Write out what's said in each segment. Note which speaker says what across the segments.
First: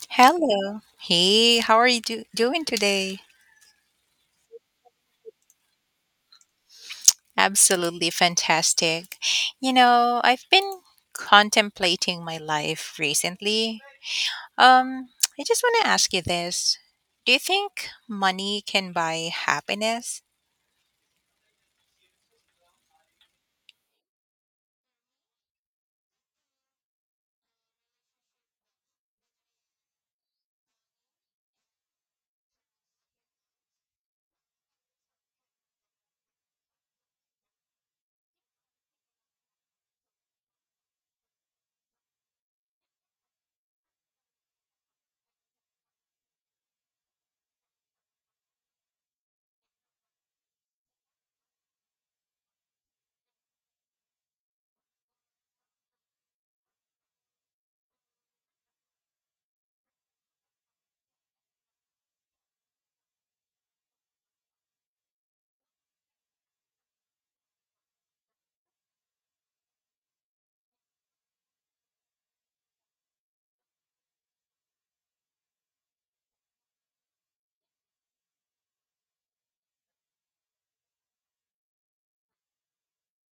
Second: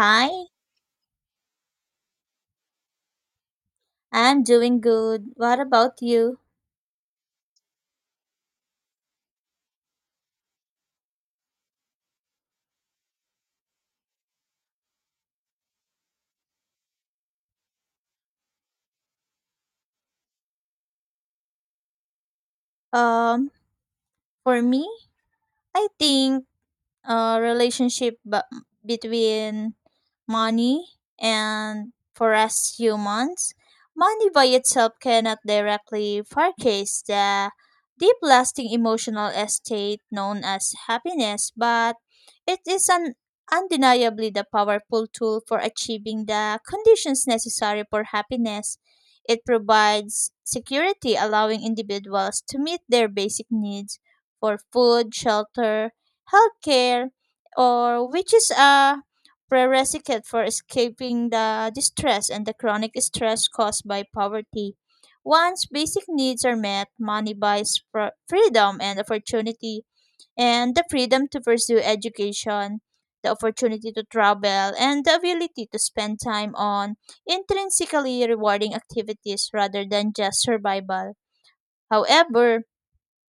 Speaker 1: Hi,
Speaker 2: Hello. Hey, how are you do doing today?
Speaker 1: I'm doing good. What about you?
Speaker 2: Absolutely fantastic. You know, I've been contemplating my life recently. Um, I just want to ask you this. Do you think money can buy happiness?
Speaker 1: Um, for me, I think relationship between money and for us humans. Money by itself cannot directly purchase the deep lasting emotional estate known as happiness, but it is an undeniably the powerful tool for achieving the conditions necessary for happiness. It provides security, allowing individuals to meet their basic needs for food, shelter, healthcare, or which is a prerequisite for escaping the distress and the chronic stress caused by poverty. Once basic needs are met, money buys freedom and opportunity, and the freedom to pursue education, the opportunity to travel, and the ability to spend time on intrinsically rewarding activities rather than just survival. However,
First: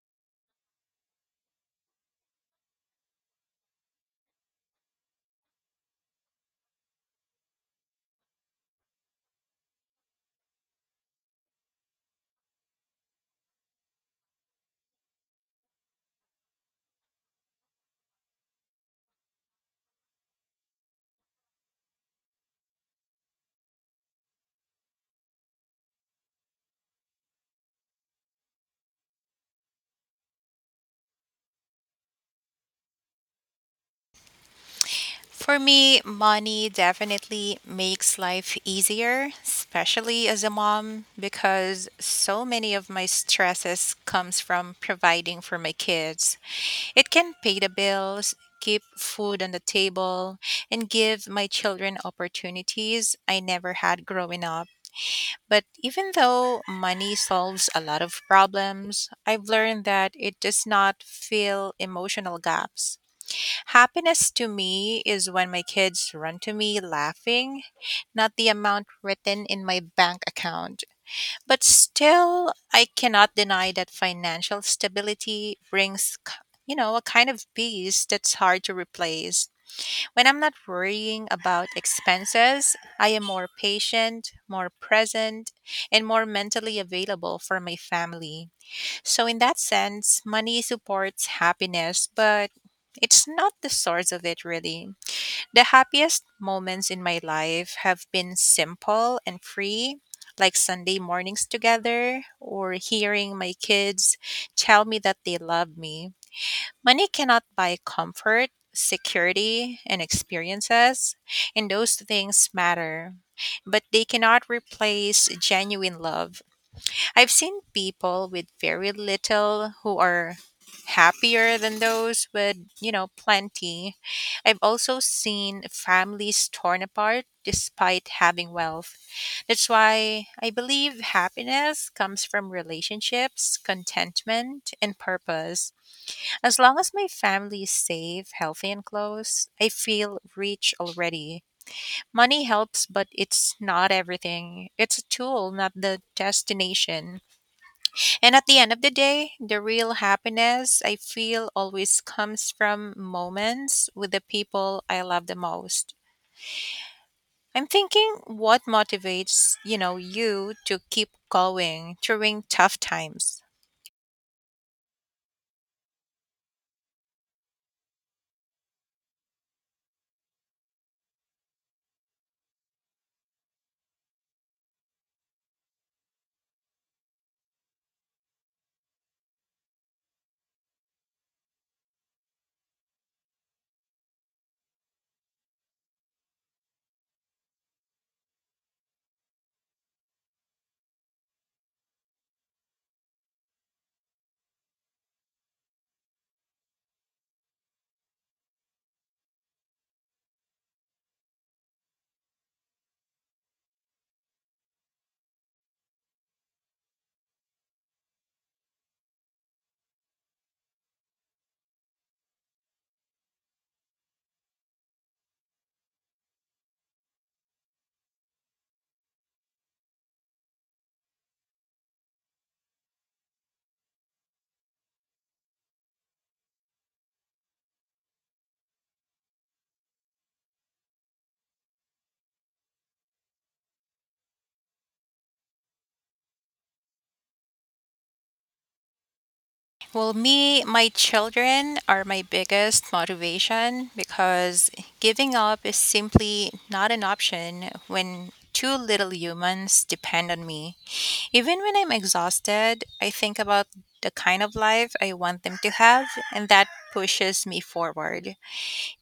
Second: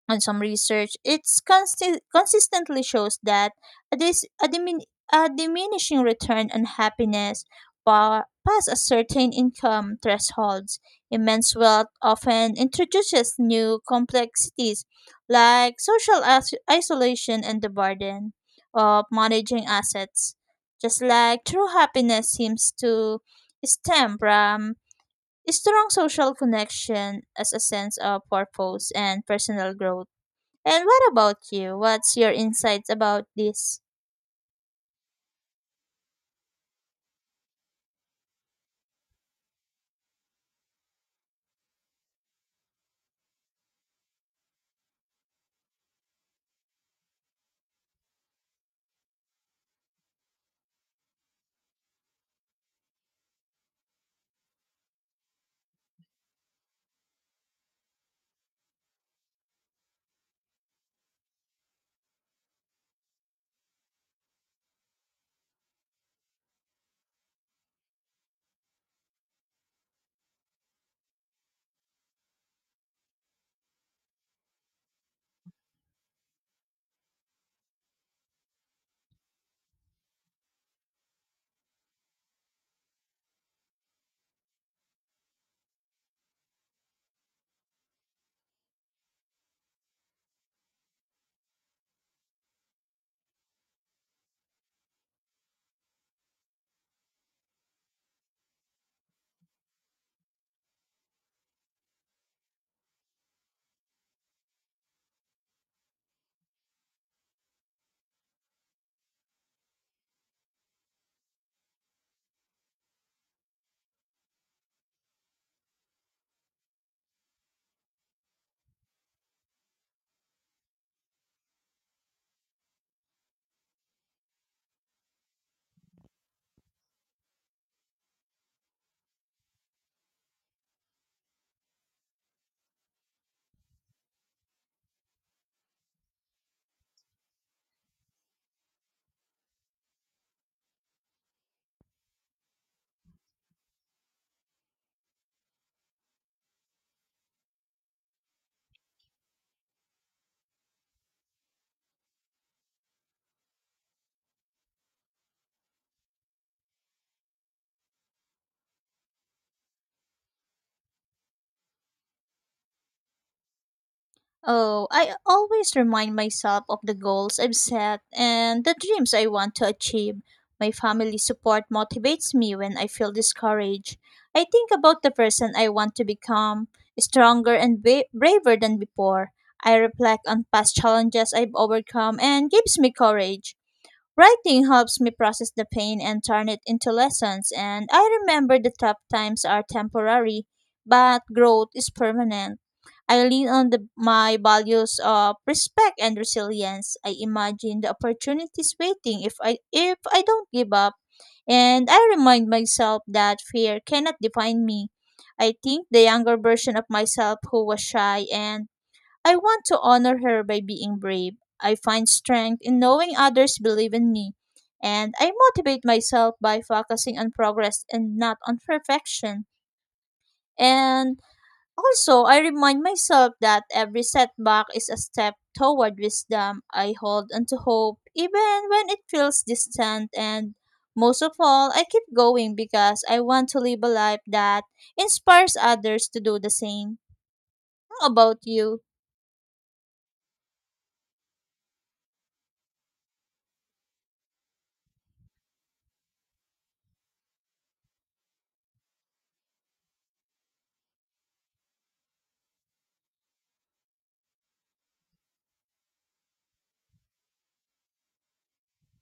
Speaker 1: on some research, it's consistently shows that a, dis- a, dimin- a diminishing return on happiness past a certain income thresholds. Immense wealth often introduces new complexities like social isolation and the burden of managing assets. Just like true happiness seems to stem from strong social connection as a sense of purpose and personal growth and what about you? What's your insights about this?
Speaker 2: For me, money definitely makes life easier, especially as a mom, because so many of my stresses comes from providing for my kids. It can pay the bills, keep food on the table, and give my children opportunities I never had growing up. But even though money solves a lot of problems, I've learned that it does not fill emotional gaps. Happiness to me is when my kids run to me laughing, not the amount written in my bank account. But still, I cannot deny that financial stability brings, you know, a kind of peace that's hard to replace. When I'm not worrying about expenses, I am more patient, more present, and more mentally available for my family. So, in that sense, money supports happiness, but it's not the source of it really. The happiest moments in my life have been simple and free, like Sunday mornings together or hearing my kids tell me that they love me. Money cannot buy comfort, security, and experiences, and those things matter, but they cannot replace genuine love. I've seen people with very little who are happier than those with, you know, plenty. I've also seen families torn apart despite having wealth. That's why I believe happiness comes from relationships, contentment, and purpose. As long as my family is safe, healthy, and close, I feel rich already. Money helps, but it's not everything. It's a tool, not the destination. And at the end of the day, the real happiness I feel always comes from moments with the people I love the most. I'm thinking what motivates, you know, you to keep going during tough times.
Speaker 1: Oh, I always remind myself of the goals I've set and the dreams I want to achieve. My family support motivates me when I feel discouraged. I think about the person I want to become, stronger and braver than before. I reflect on past challenges I've overcome and gives me courage. Writing helps me process the pain and turn it into lessons, and I remember the tough times are temporary, but growth is permanent. I lean on the, my values of respect and resilience. I imagine the opportunities waiting if I don't give up, and I remind myself that fear cannot define me. I think the younger version of myself who was shy and I want to honor her by being brave. I find strength in knowing others believe in me, and I motivate myself by focusing on progress and not on perfection. And also, I remind myself that every setback is a step toward wisdom. I hold onto hope even when it feels distant, and most of all, I keep going because I want to live a life that inspires others to do the same. How about you?
Speaker 2: Well, me, my children are my biggest motivation because giving up is simply not an option when two little humans depend on me. Even when I'm exhausted, I think about the kind of life I want them to have, and that pushes me forward.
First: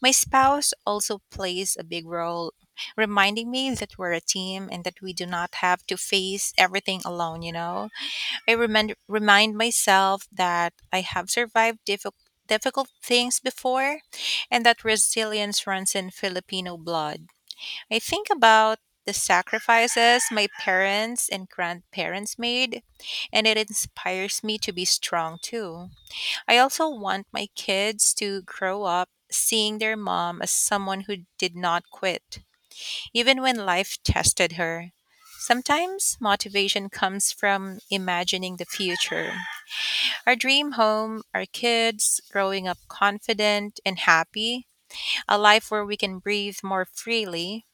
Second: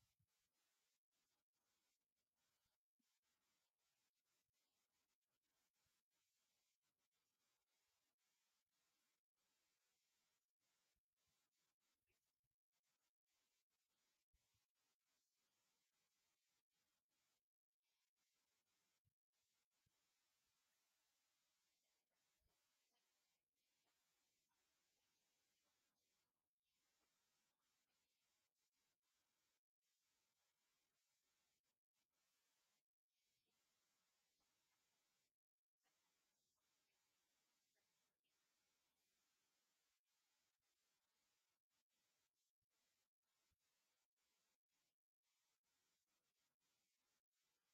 Speaker 2: My spouse also plays a big role, reminding me that we're a team and that we do not have to face everything alone, you know? I remind myself that I have survived difficult things before and that resilience runs in Filipino blood. I think about the sacrifices my parents and grandparents made and it inspires me to be strong too. I also want my kids to grow up seeing their mom as someone who did not quit even when life tested her. Sometimes motivation comes from imagining the future our dream home, our kids, growing up confident and happy, a life where we can breathe more freely.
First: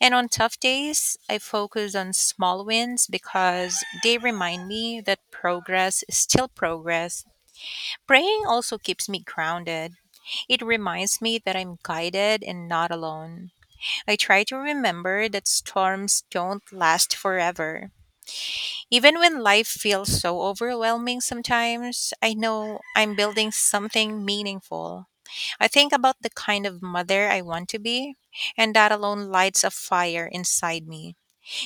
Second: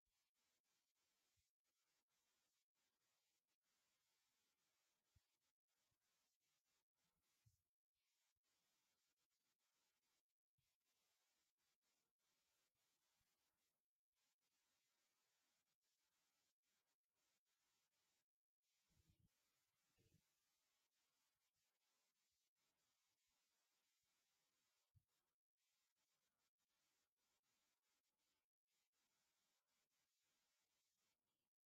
Speaker 2: And on tough days, I focus on small wins because they remind me that progress is still progress. Praying also keeps me grounded. It reminds me that I'm guided and not alone. I try to remember that storms don't last forever. Even when life feels so overwhelming sometimes, I know I'm building something meaningful. I think about the kind of mother I want to be, and that alone lights a fire inside me.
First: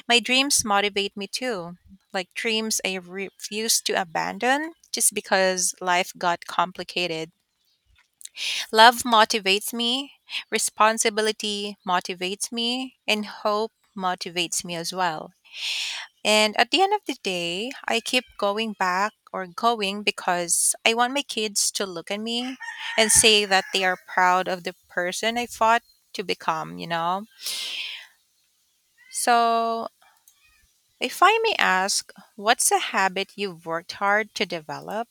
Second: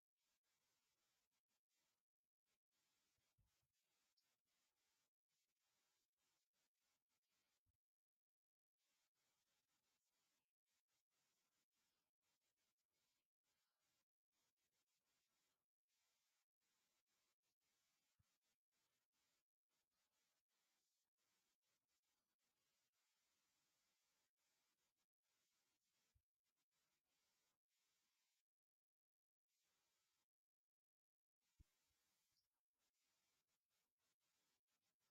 Speaker 2: My dreams motivate me too, like dreams I refuse to abandon just because life got complicated. Love motivates me, responsibility motivates me, and hope motivates me as well. And at the end of the day, I keep going back or going because I want my kids to look at me and say that they are proud of the person I fought to become, you know? So, if I may ask, what's a habit you've worked hard to develop?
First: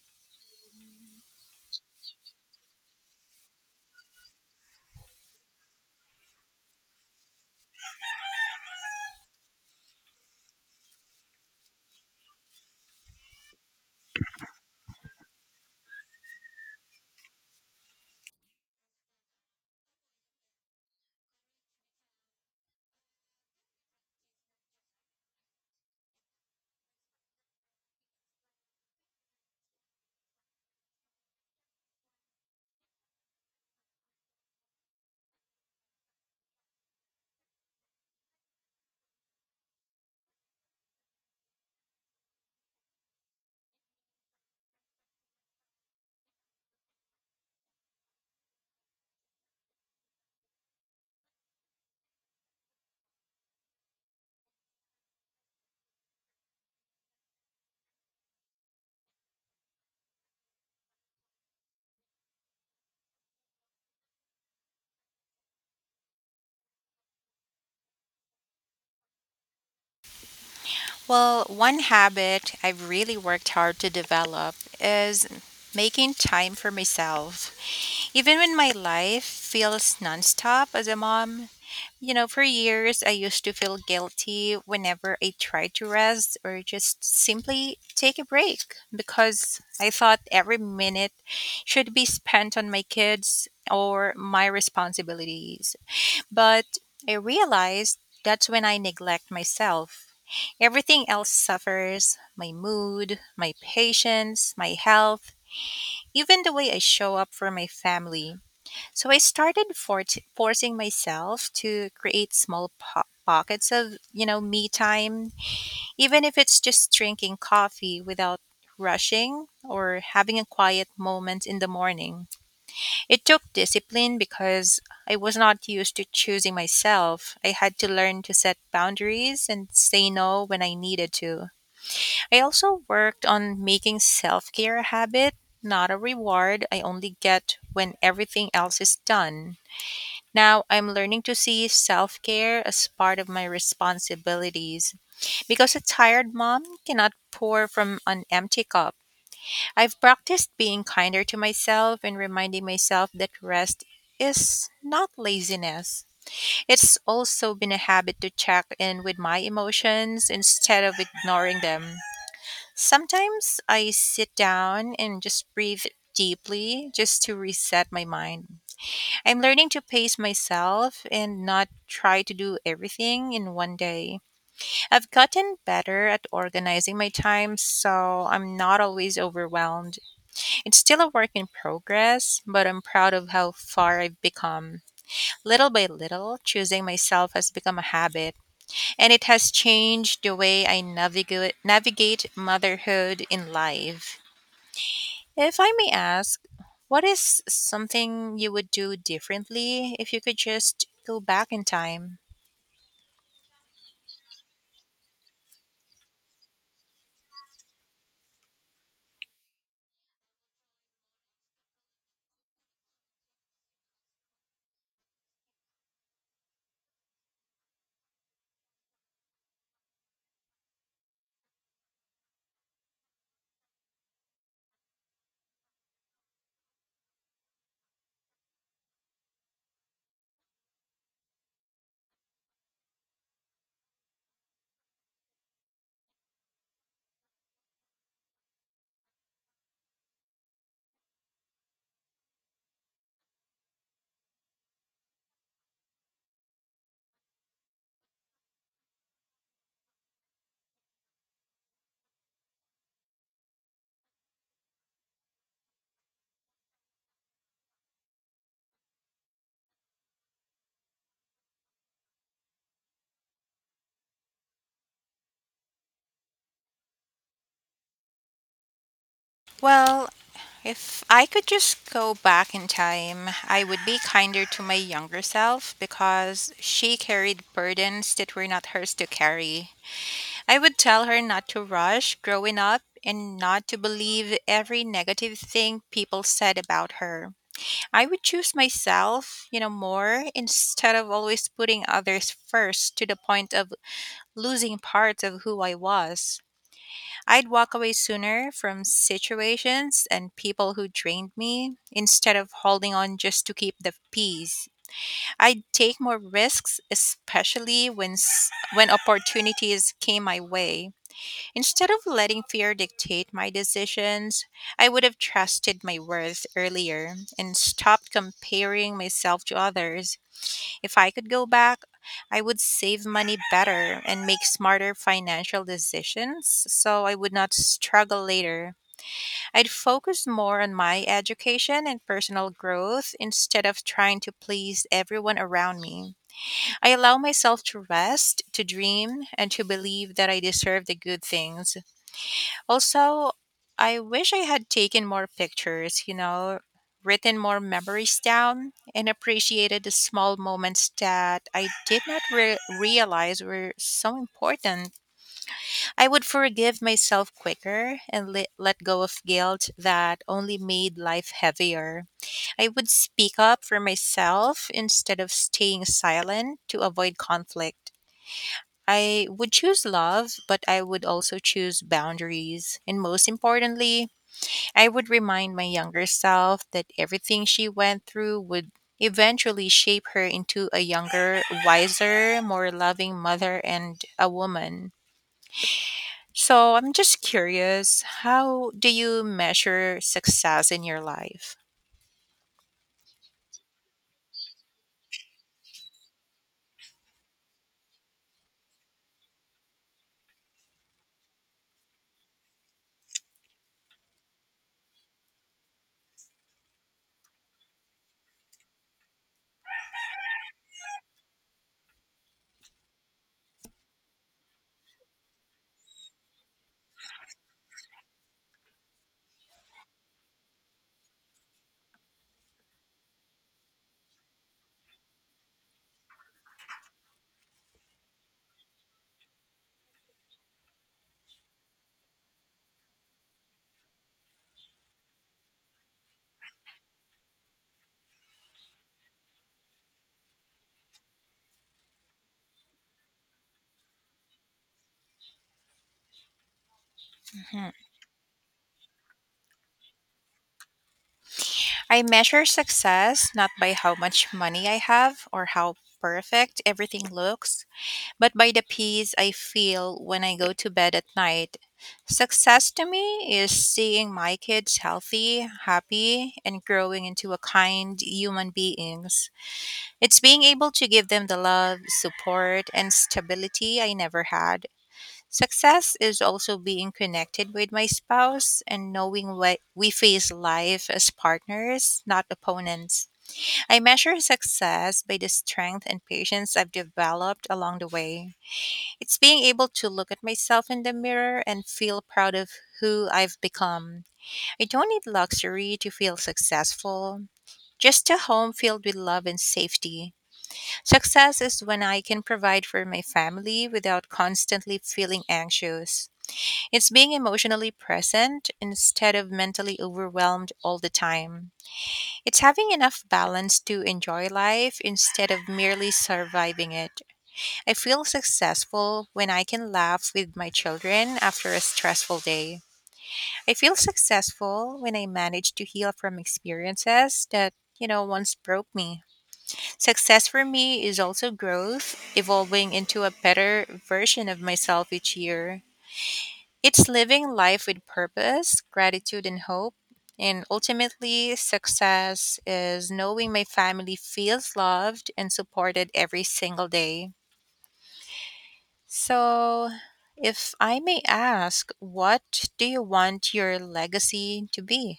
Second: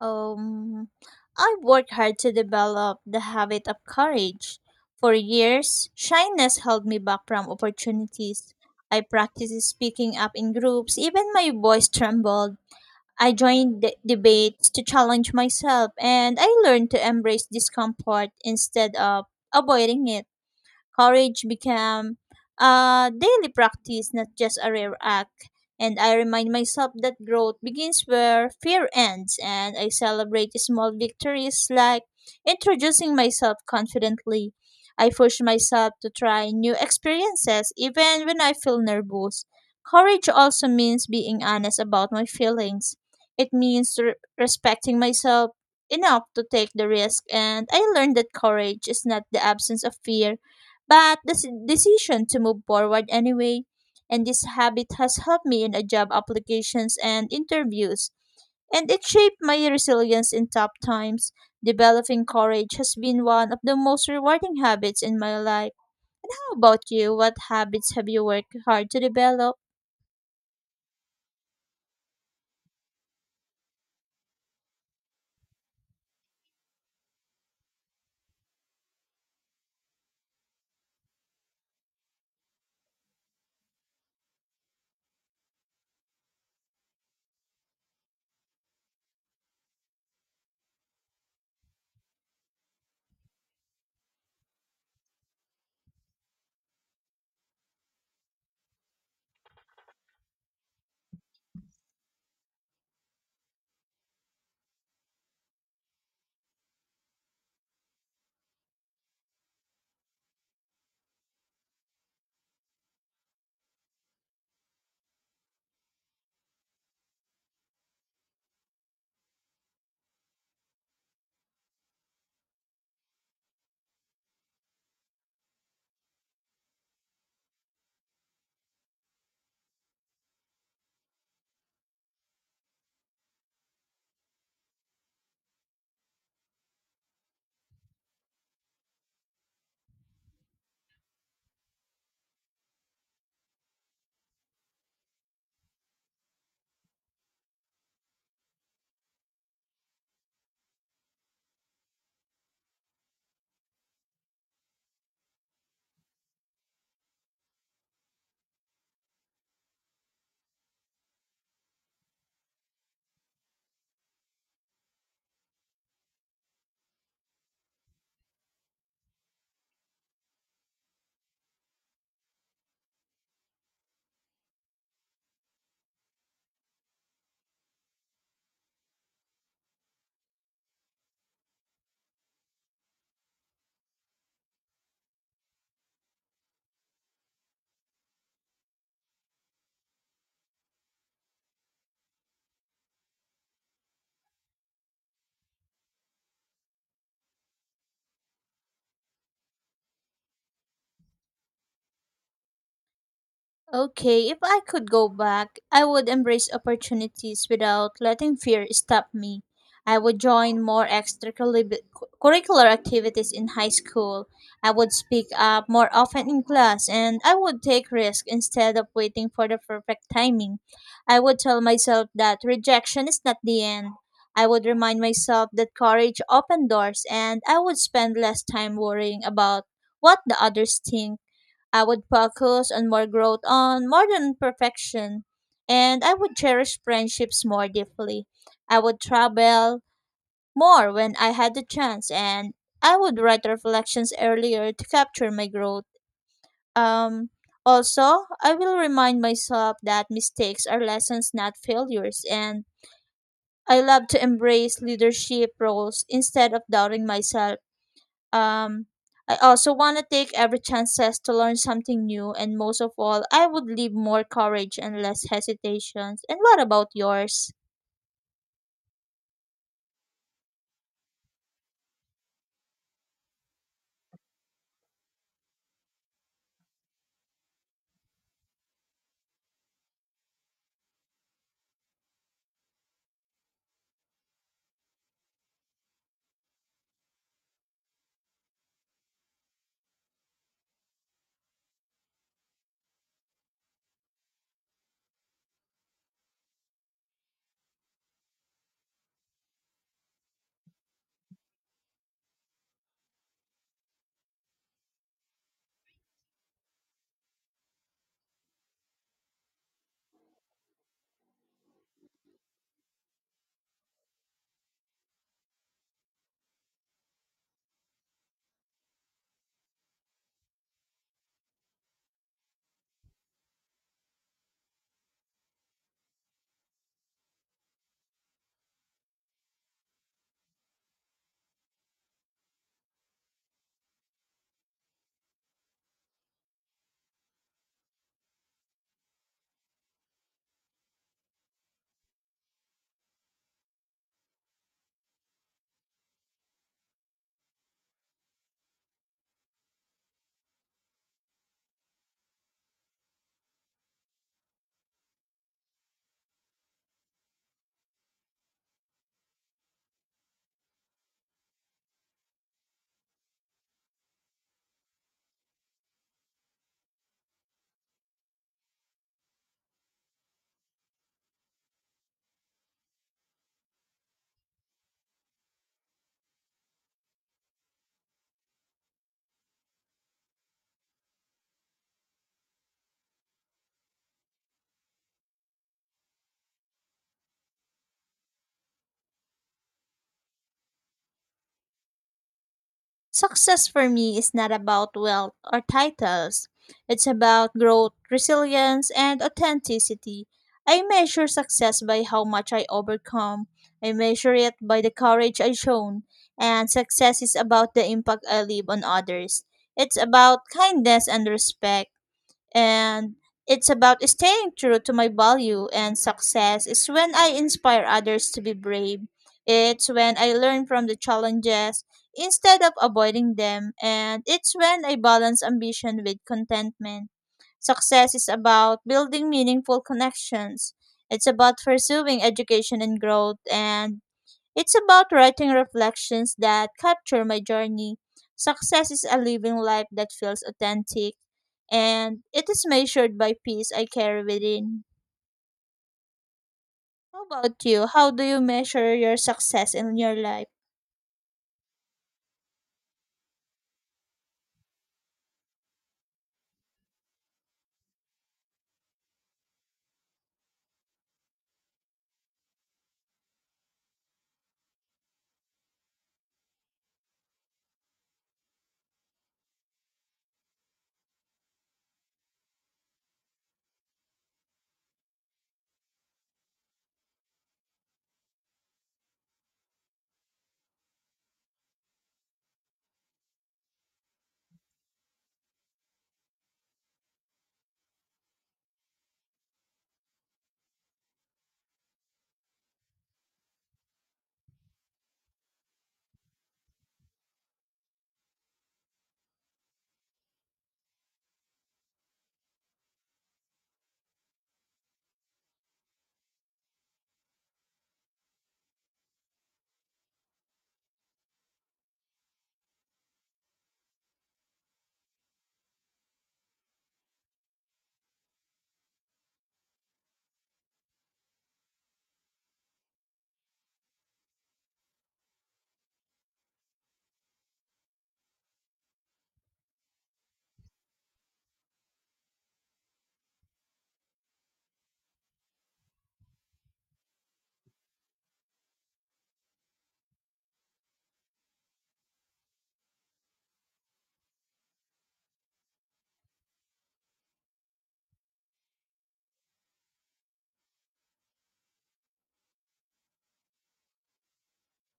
Speaker 1: Um, I worked hard to develop the habit of courage. For years, shyness held me back from opportunities. I practiced speaking up in groups, even my voice trembled. I joined debates to challenge myself, and I learned to embrace discomfort instead of avoiding it. Courage became a daily practice, not just a rare act. And I remind myself that growth begins where fear ends, and I celebrate small victories like introducing myself confidently. I push myself to try new experiences even when I feel nervous. Courage also means being honest about my feelings. It means respecting myself enough to take the risk, and I learned that courage is not the absence of fear, but the decision to move forward anyway. And this habit has helped me in a job applications and interviews, and it shaped my resilience in tough times. Developing courage has been one of the most rewarding habits in my life. How about you? What habits have you worked hard to develop?
Speaker 2: Well, one habit I've really worked hard to develop is making time for myself. Even when my life feels nonstop as a mom, you know, for years I used to feel guilty whenever I tried to rest or just simply take a break because I thought every minute should be spent on my kids or my responsibilities. But I realized that's when I neglect myself. Everything else suffers my mood, my patience, my health, even the way I show up for my family. So I started forcing myself to create small pockets of, you know, me time, even if it's just drinking coffee without rushing or having a quiet moment in the morning. It took discipline because I was not used to choosing myself. I had to learn to set boundaries and say no when I needed to. I also worked on making self care a habit, not a reward I only get when everything else is done. Now I'm learning to see self care as part of my responsibilities because a tired mom cannot pour from an empty cup. I've practiced being kinder to myself and reminding myself that rest is not laziness. It's also been a habit to check in with my emotions instead of ignoring them. Sometimes I sit down and just breathe deeply just to reset my mind. I'm learning to pace myself and not try to do everything in one day. I've gotten better at organizing my time so I'm not always overwhelmed. It's still a work in progress, but I'm proud of how far I've become. Little by little, choosing myself has become a habit, and it has changed the way I navigate motherhood in life. If I may ask, what is something you would do differently if you could just go back in time?
Speaker 1: Okay, if I could go back, I would embrace opportunities without letting fear stop me. I would join more extracurricular activities in high school. I would speak up more often in class and I would take risks instead of waiting for the perfect timing. I would tell myself that rejection is not the end. I would remind myself that courage opens doors and I would spend less time worrying about what the others think. I would focus on more growth on more than perfection. And I would cherish friendships more deeply. I would travel more when I had the chance and I would write reflections earlier to capture my growth. Um Also, I will remind myself that mistakes are lessons, not failures, and I love to embrace leadership roles instead of doubting myself. Um, I also want to take every chances to learn something new, and most of all, I would leave more courage and less hesitations. And what about yours?
Speaker 2: Well, if I could just go back in time, I would be kinder to my younger self because she carried burdens that were not hers to carry. I would tell her not to rush growing up and not to believe every negative thing people said about her. I would choose myself, you know, more instead of always putting others first to the point of losing parts of who I was. I'd walk away sooner from situations and people who drained me instead of holding on just to keep the peace. I'd take more risks, especially when opportunities came my way. Instead of letting fear dictate my decisions, I would have trusted my worth earlier and stopped comparing myself to others. If I could go back, I would save money better and make smarter financial decisions so I would not struggle later. I'd focus more on my education and personal growth instead of trying to please everyone around me. I allow myself to rest, to dream, and to believe that I deserve the good things. Also, I wish I had taken more pictures, you know, written more memories down, and appreciated the small moments that I did not realize were so important. I would forgive myself quicker and let go of guilt that only made life heavier. I would speak up for myself instead of staying silent to avoid conflict. I would choose love, but I would also choose boundaries. And most importantly, I would remind my younger self that everything she went through would eventually shape her into a younger, wiser, more loving mother and a woman. So I'm just curious, how do you measure success in your life?
Speaker 1: Success for me is not about wealth or titles. It's about growth, resilience, and authenticity. I measure success by how much I overcome. I measure it by the courage I shown. And success is about the impact I leave on others. It's about kindness and respect. And it's about staying true to my value and success is when I inspire others to be brave. It's when I learn from the challenges instead of avoiding them, and it's when I balance ambition with contentment. Success is about building meaningful connections. It's about pursuing education and growth and it's about writing reflections that capture my journey. Success is a living life that feels authentic, and it is measured by peace I carry within. How about
Speaker 2: Mhm.
Speaker 1: you? How do you measure your success in your life?
Speaker 2: I measure success not by how much money I have or how perfect everything looks, but by the peace I feel when I go to bed at night. Success to me is seeing my kids healthy, happy, and growing into a kind human beings. It's being able to give them the love, support, and stability I never had. Success is also being connected with my spouse and knowing what we face life as partners, not opponents. I measure success by the strength and patience I've developed along the way. It's being able to look at myself in the mirror and feel proud of who I've become. I don't need luxury to feel successful, just a home filled with love and safety. Success is when I can provide for my family without constantly feeling anxious. It's being emotionally present instead of mentally overwhelmed all the time. It's having enough balance to enjoy life instead of merely surviving it. I feel successful when I can laugh with my children after a stressful day. I feel successful when I manage to heal from experiences that, you know, once broke me. Success for me is also growth, evolving into a better version of myself each year. It's living life with purpose, gratitude, and hope. And ultimately, success is knowing my family feels loved and supported every single day. So, if I may ask, what do you want your legacy to be?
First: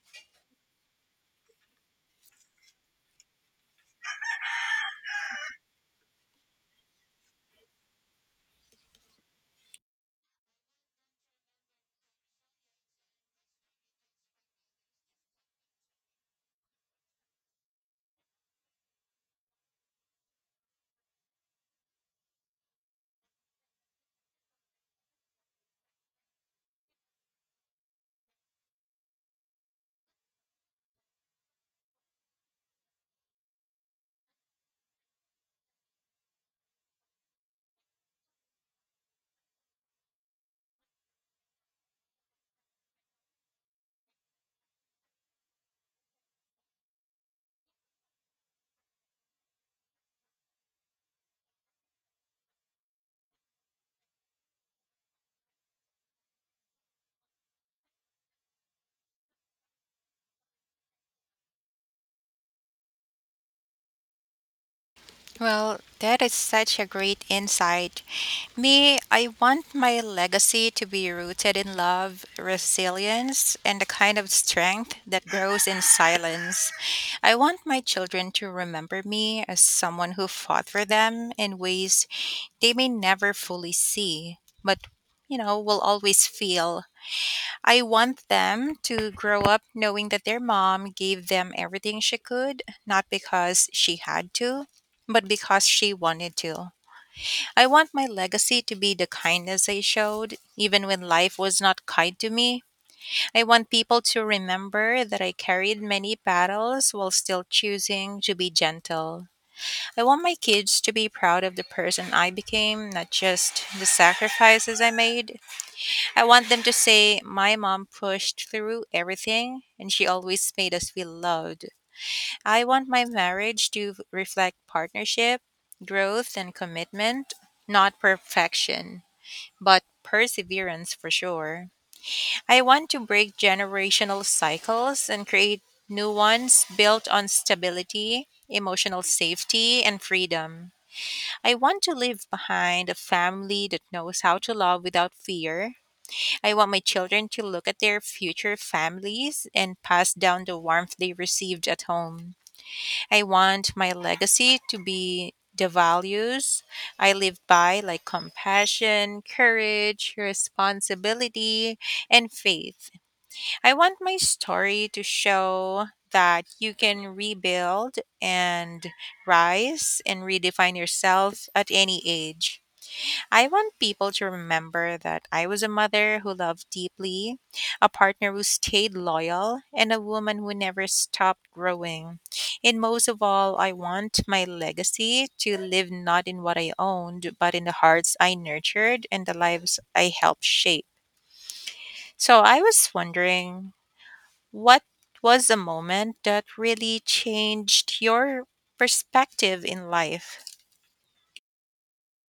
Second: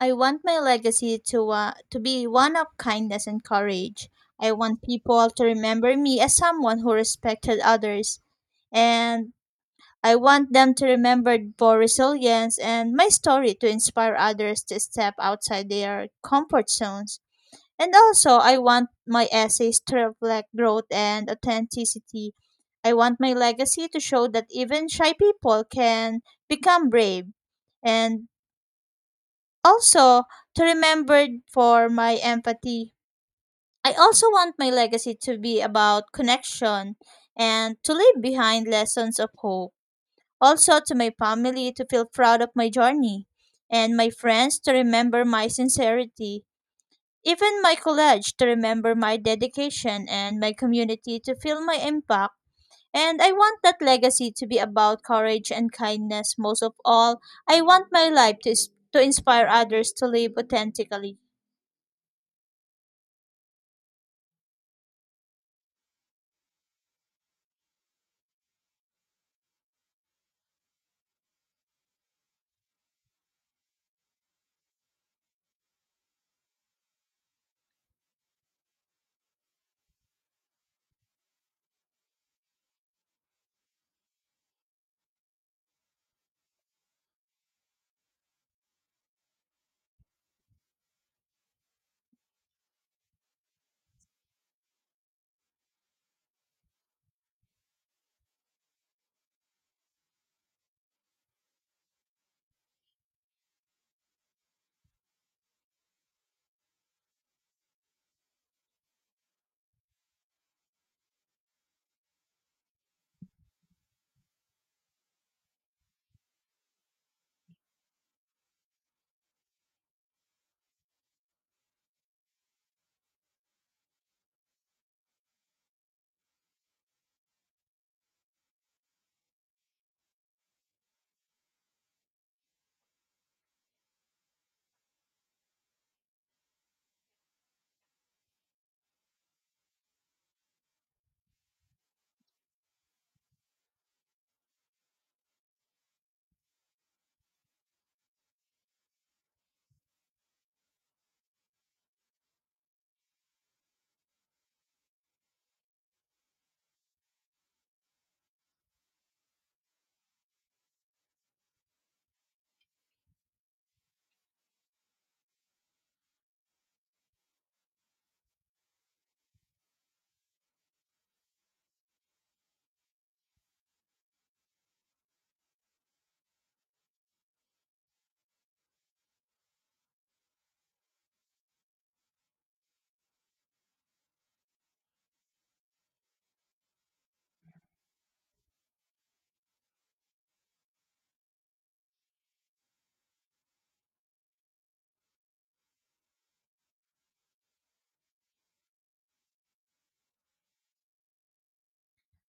Speaker 1: I want my legacy to be one of kindness and courage. I want people to remember me as someone who respected others and I want them to remember for resilience and my story to inspire others to step outside their comfort zones. And also, I want my essays to reflect growth and authenticity. I want my legacy to show that even shy people can become brave. And also, to remember for my empathy. I also want my legacy to be about connection and to leave behind lessons of hope also to my family to feel proud of my journey, and my friends to remember my sincerity, even my college to remember my dedication, and my community to feel my impact. And I want that legacy to be about courage and kindness. Most of all, I want my life to, to inspire others to live authentically.
Speaker 2: Well, that is such a great insight. Me, I want my legacy to be rooted in love, resilience, and the kind of strength that grows in silence. I want my children to remember me as someone who fought for them in ways they may never fully see, but you know, will always feel. I want them to grow up knowing that their mom gave them everything she could, not because she had to, but because she wanted to. I want my legacy to be the kindness I showed, even when life was not kind to me. I want people to remember that I carried many battles while still choosing to be gentle. I want my kids to be proud of the person I became, not just the sacrifices I made. I want them to say, "My mom pushed through everything and she always made us feel loved." I want my marriage to reflect partnership, growth, and commitment, not perfection, but perseverance for sure. I want to break generational cycles and create new ones built on stability, emotional safety, and freedom. I want to leave behind a family that knows how to love without fear. I want my children to look at their future families and pass down the warmth they received at home. I want my legacy to be the values I live by, like compassion, courage, responsibility, and faith. I want my story to show that you can rebuild and rise and redefine yourself at any age. I want people to remember that I was a mother who loved deeply, a partner who stayed loyal, and a woman who never stopped growing. And most of all, I want my legacy to live not in what I owned, but in the hearts I nurtured and the lives I helped shape. So I was wondering, what was the moment that really changed your perspective in life?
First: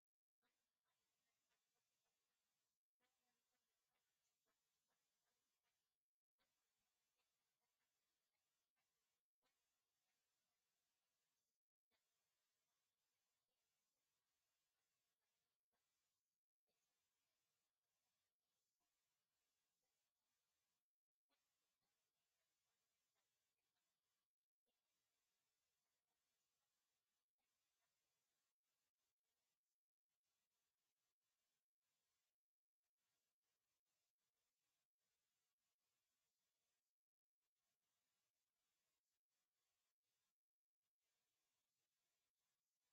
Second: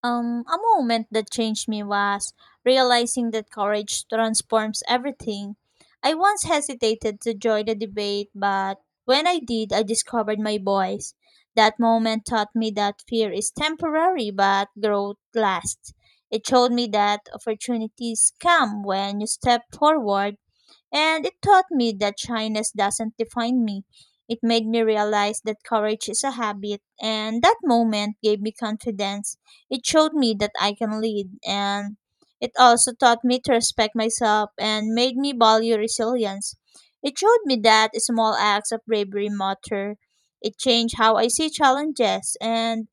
Speaker 1: A moment that changed me was realizing that courage transforms everything. I once hesitated to join the debate, but when I did, I discovered my voice. That moment taught me that fear is temporary, but growth lasts. It showed me that opportunities come when you step forward and it taught me that shyness doesn't define me. It made me realize that courage is a habit, and that moment gave me confidence. It showed me that I can lead, and it also taught me to respect myself and made me value resilience. It showed me that small acts of bravery matter. It changed how I see challenges, and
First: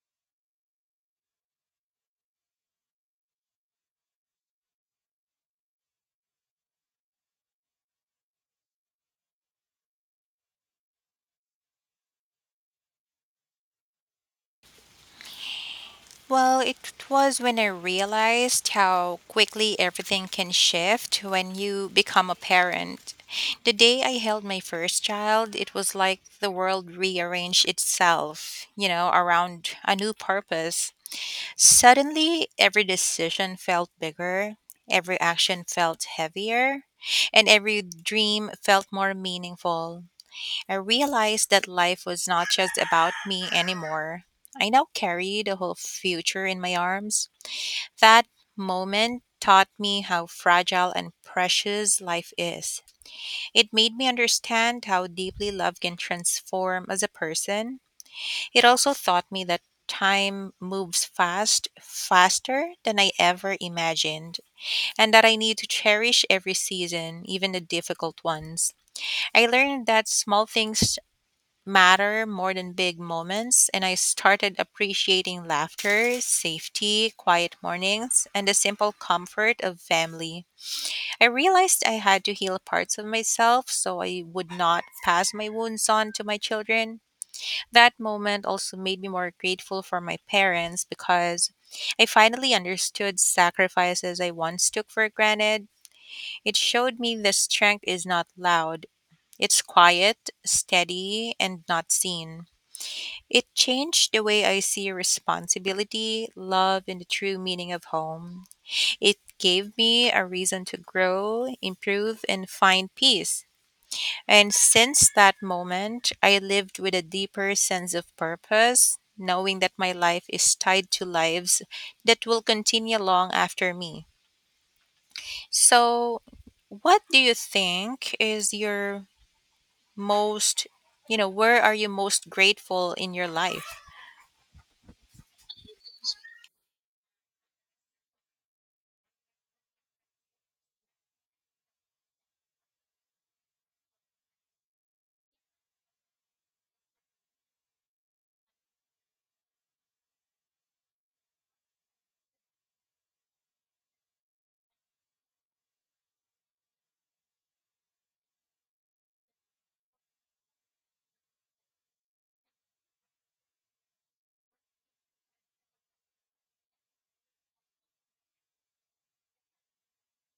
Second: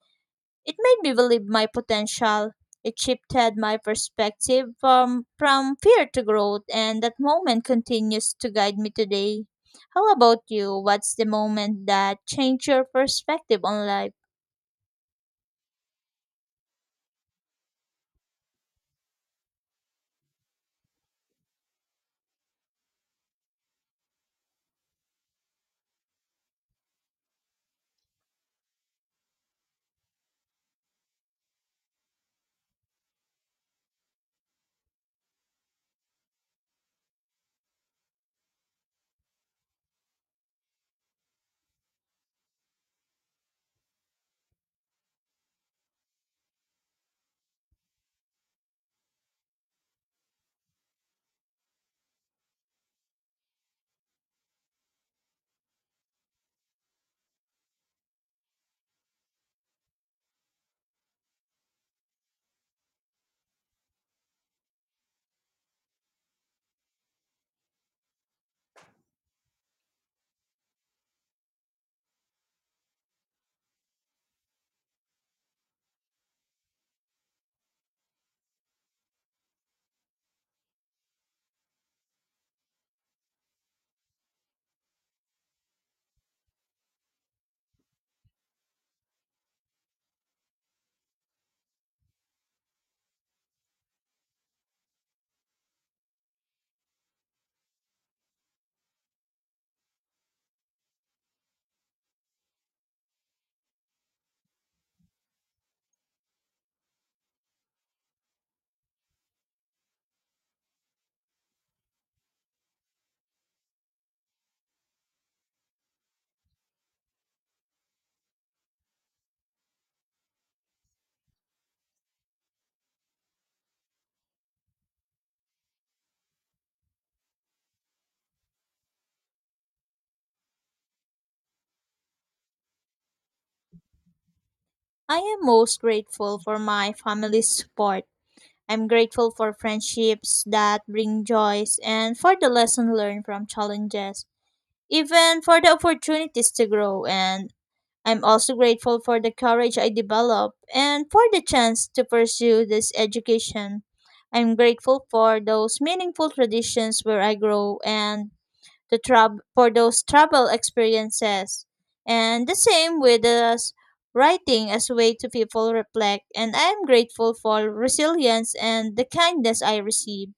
Speaker 1: it made me believe my potential. It shifted my perspective from fear to growth, and that moment continues to guide me today. How about you? What's the moment that changed your perspective on life?
Speaker 2: Well, it was when I realized how quickly everything can shift when you become a parent. The day I held my first child, it was like the world rearranged itself, you know, around a new purpose. Suddenly, every decision felt bigger, every action felt heavier, and every dream felt more meaningful. I realized that life was not just about me anymore. I now carry the whole future in my arms. That moment taught me how fragile and precious life is. It made me understand how deeply love can transform as a person. It also taught me that time moves fast, faster than I ever imagined, and that I need to cherish every season, even the difficult ones. I learned that small things matter more than big moments, and I started appreciating laughter, safety, quiet mornings, and the simple comfort of family. I realized I had to heal parts of myself so I would not pass my wounds on to my children. That moment also made me more grateful for my parents because I finally understood sacrifices I once took for granted. It showed me that strength is not loud. It's quiet, steady, and not seen. It changed the way I see responsibility, love, and the true meaning of home. It gave me a reason to grow, improve, and find peace. And since that moment, I lived with a deeper sense of purpose, knowing that my life is tied to lives that will continue long after me. So, what do you think is your most, you know, where are you most grateful in your life?
Speaker 1: I am most grateful for my family's support. I'm grateful for friendships that bring joys and for the lesson learned from challenges, even for the opportunities to grow. And I'm also grateful for the courage I developed and for the chance to pursue this education. I'm grateful for those meaningful traditions where I grow and the for those travel experiences. And the same with us writing as a way to people reflect and I'm grateful for resilience and the kindness I receive.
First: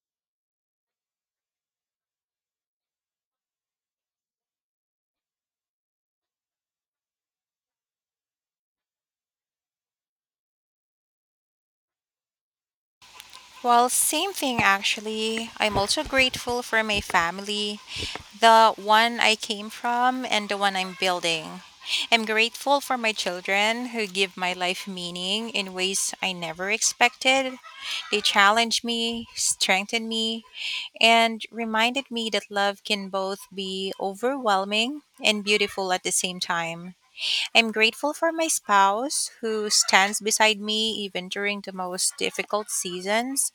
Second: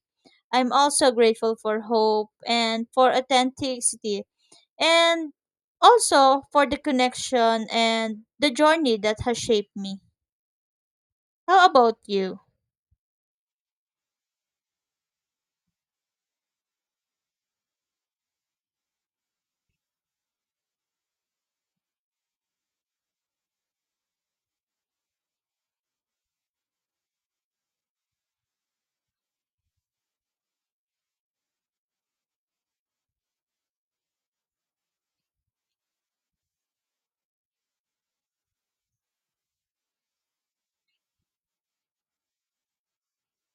Speaker 1: I'm also grateful for hope and for authenticity and also for the connection and the journey that has shaped me. How about you?
Speaker 2: Well, same thing actually. I'm also grateful for my family, the one I came from and the one I'm building. I'm grateful for my children who give my life meaning in ways I never expected. They challenged me, strengthened me, and reminded me that love can both be overwhelming and beautiful at the same time. I'm grateful for my spouse who stands beside me even during the most difficult seasons.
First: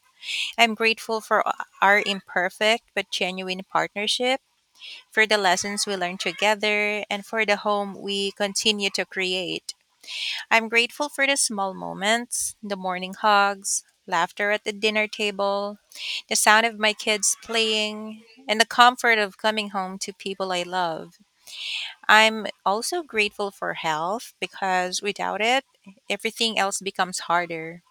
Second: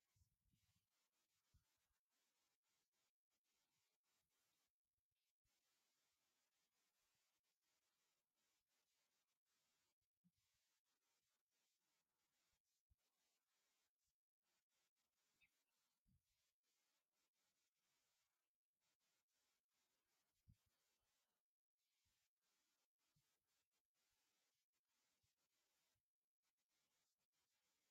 Speaker 2: I'm grateful for our imperfect but genuine partnership, for the lessons we learned together, and for the home we continue to create. I'm grateful for the small moments, the morning hugs, laughter at the dinner table, the sound of my kids playing, and the comfort of coming home to people I love. I'm also grateful for health because without it, everything else becomes harder.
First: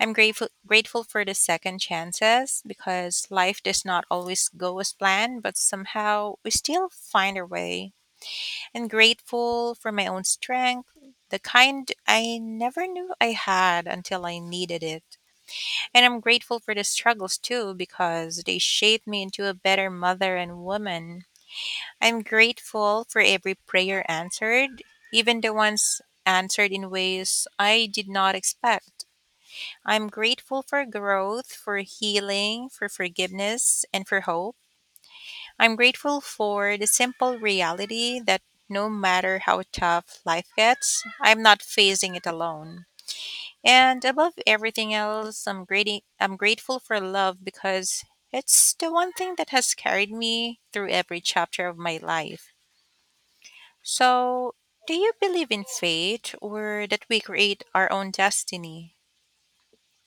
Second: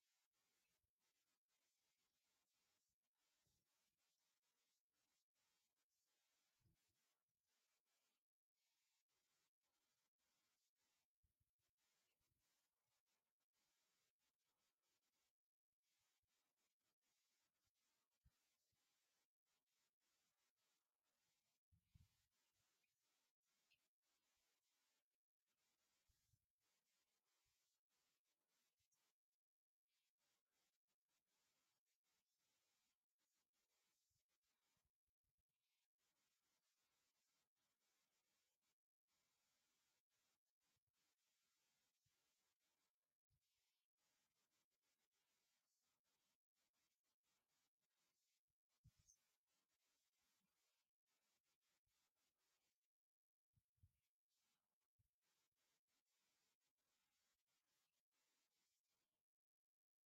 Speaker 2: I'm grateful for the second chances because life does not always go as planned, but somehow we still find our way. And grateful for my own strength, the kind I never knew I had until I needed it. And I'm grateful for the struggles too because they shaped me into a better mother and woman. I'm grateful for every prayer answered, even the ones answered in ways I did not expect. I'm grateful for growth, for healing, for forgiveness, and for hope. I'm grateful for the simple reality that no matter how tough life gets, I'm not facing it alone. And above everything else, I'm grateful for love because it's the one thing that has carried me through every chapter of my life. So, do you believe in fate or that we create our own destiny?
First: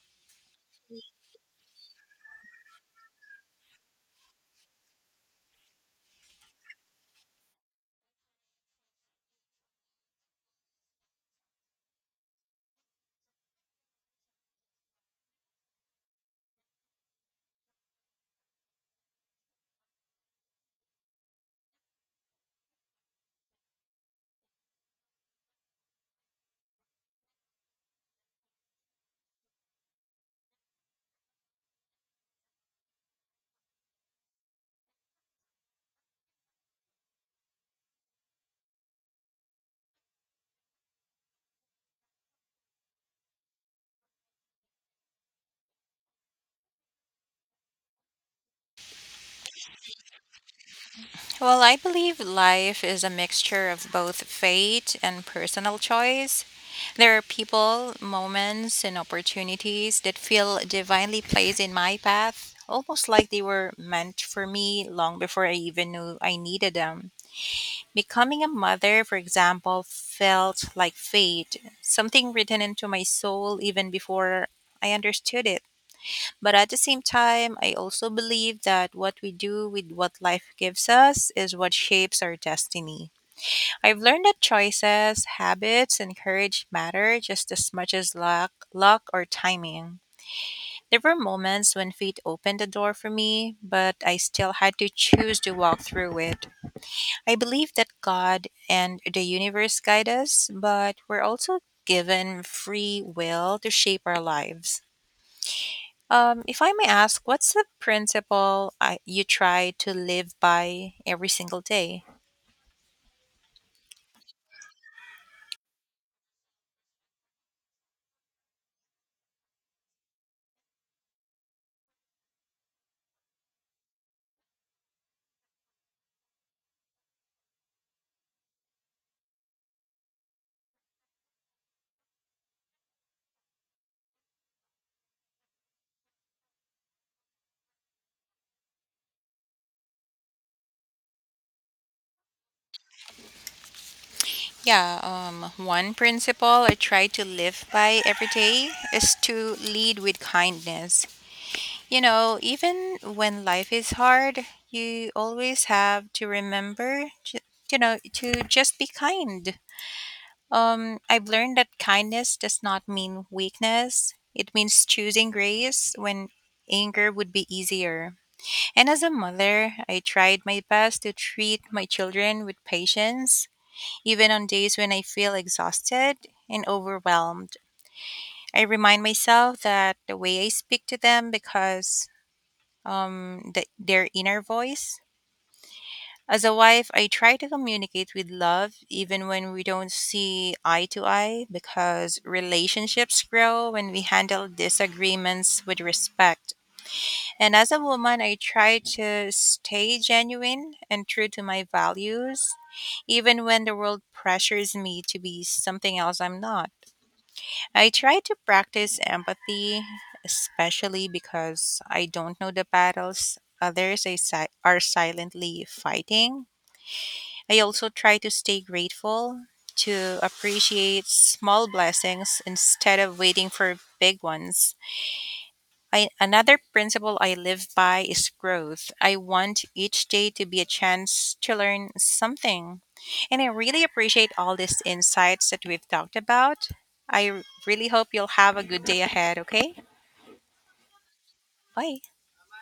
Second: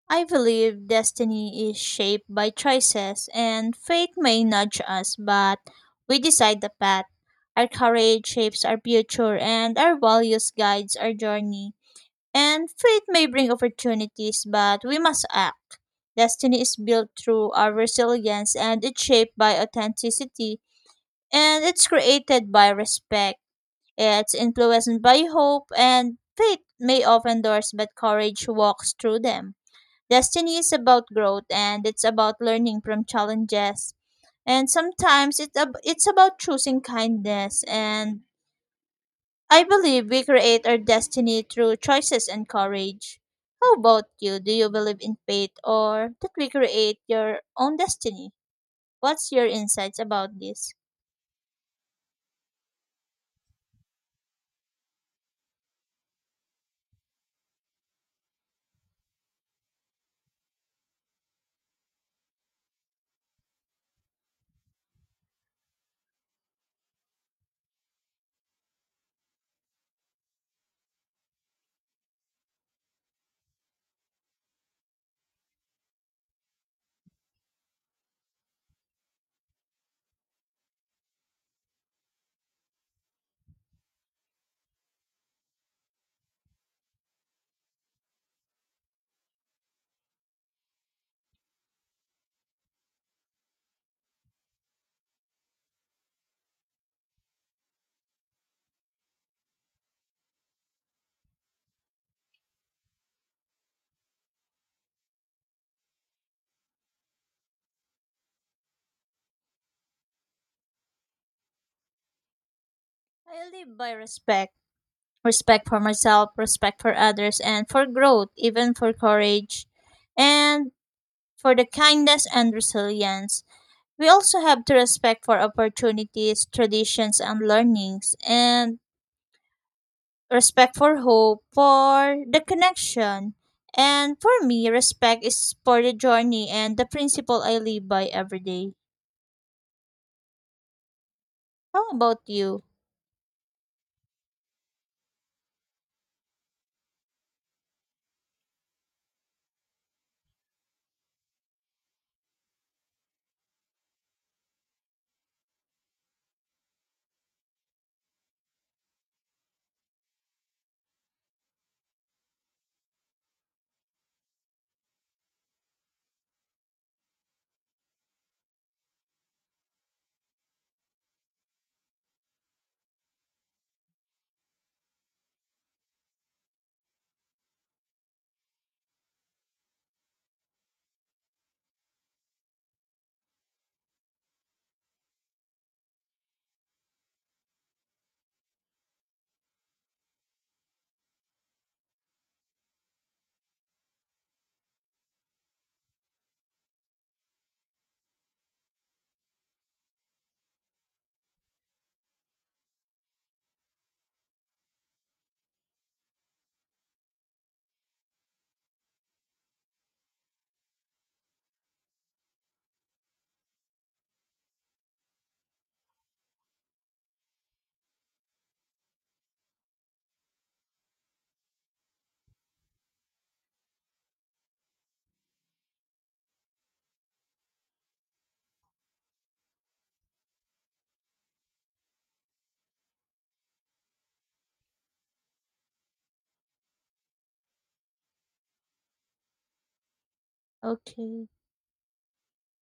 Speaker 1: I believe destiny is shaped by choices, and fate may nudge us, but we decide the path. Our courage shapes our future, and our values guides our journey. And fate may bring opportunities, but we must act. Destiny is built through our resilience, and it's shaped by authenticity, and it's created by respect. Yeah, it's influenced by hope and fate may open doors, but courage walks through them. Destiny is about growth and it's about learning from challenges. And sometimes it's about choosing kindness. And I believe we create our destiny through choices and courage. How about you? Do you believe in fate or that we create your own destiny? What's your insights about this?
Speaker 2: Well, I believe life is a mixture of both fate and personal choice. There are people, moments, and opportunities that feel divinely placed in my path, almost like they were meant for me long before I even knew I needed them. Becoming a mother, for example, felt like fate, something written into my soul even before I understood it. But at the same time, I also believe that what we do with what life gives us is what shapes our destiny. I've learned that choices, habits, and courage matter just as much as luck or timing. There were moments when fate opened the door for me, but I still had to choose to walk through it. I believe that God and the universe guide us, but we're also given free will to shape our lives. If I may ask, what's the principle you try to live by every single day?
Speaker 1: I live by respect, for myself, respect for others, and for growth, even for courage, and for the kindness and resilience. We also have to respect for opportunities, traditions, and learnings, and respect for hope, for the connection. And for me, respect is for the journey and the principle I live by every day. How about you?
Speaker 2: Yeah, one principle I try to live by every day is to lead with kindness. You know, even when life is hard, you always have to remember, you know, to just be kind. I've learned that kindness does not mean weakness. It means choosing grace when anger would be easier. And as a mother, I tried my best to treat my children with patience, even on days when I feel exhausted and overwhelmed. I remind myself that the way I speak to them because their inner voice. As a wife, I try to communicate with love even when we don't see eye to eye because relationships grow when we handle disagreements with respect. And as a woman, I try to stay genuine and true to my values, even when the world pressures me to be something else I'm not. I try to practice empathy, especially because I don't know the battles are silently fighting. I also try to stay grateful, to appreciate small blessings instead of waiting for big ones. I, another principle I live by is growth. I want each day to be a chance to learn something. And I really appreciate all these insights that we've talked about. I really hope you'll have a good day ahead, okay?
Speaker 1: Okay.
Speaker 2: Bye.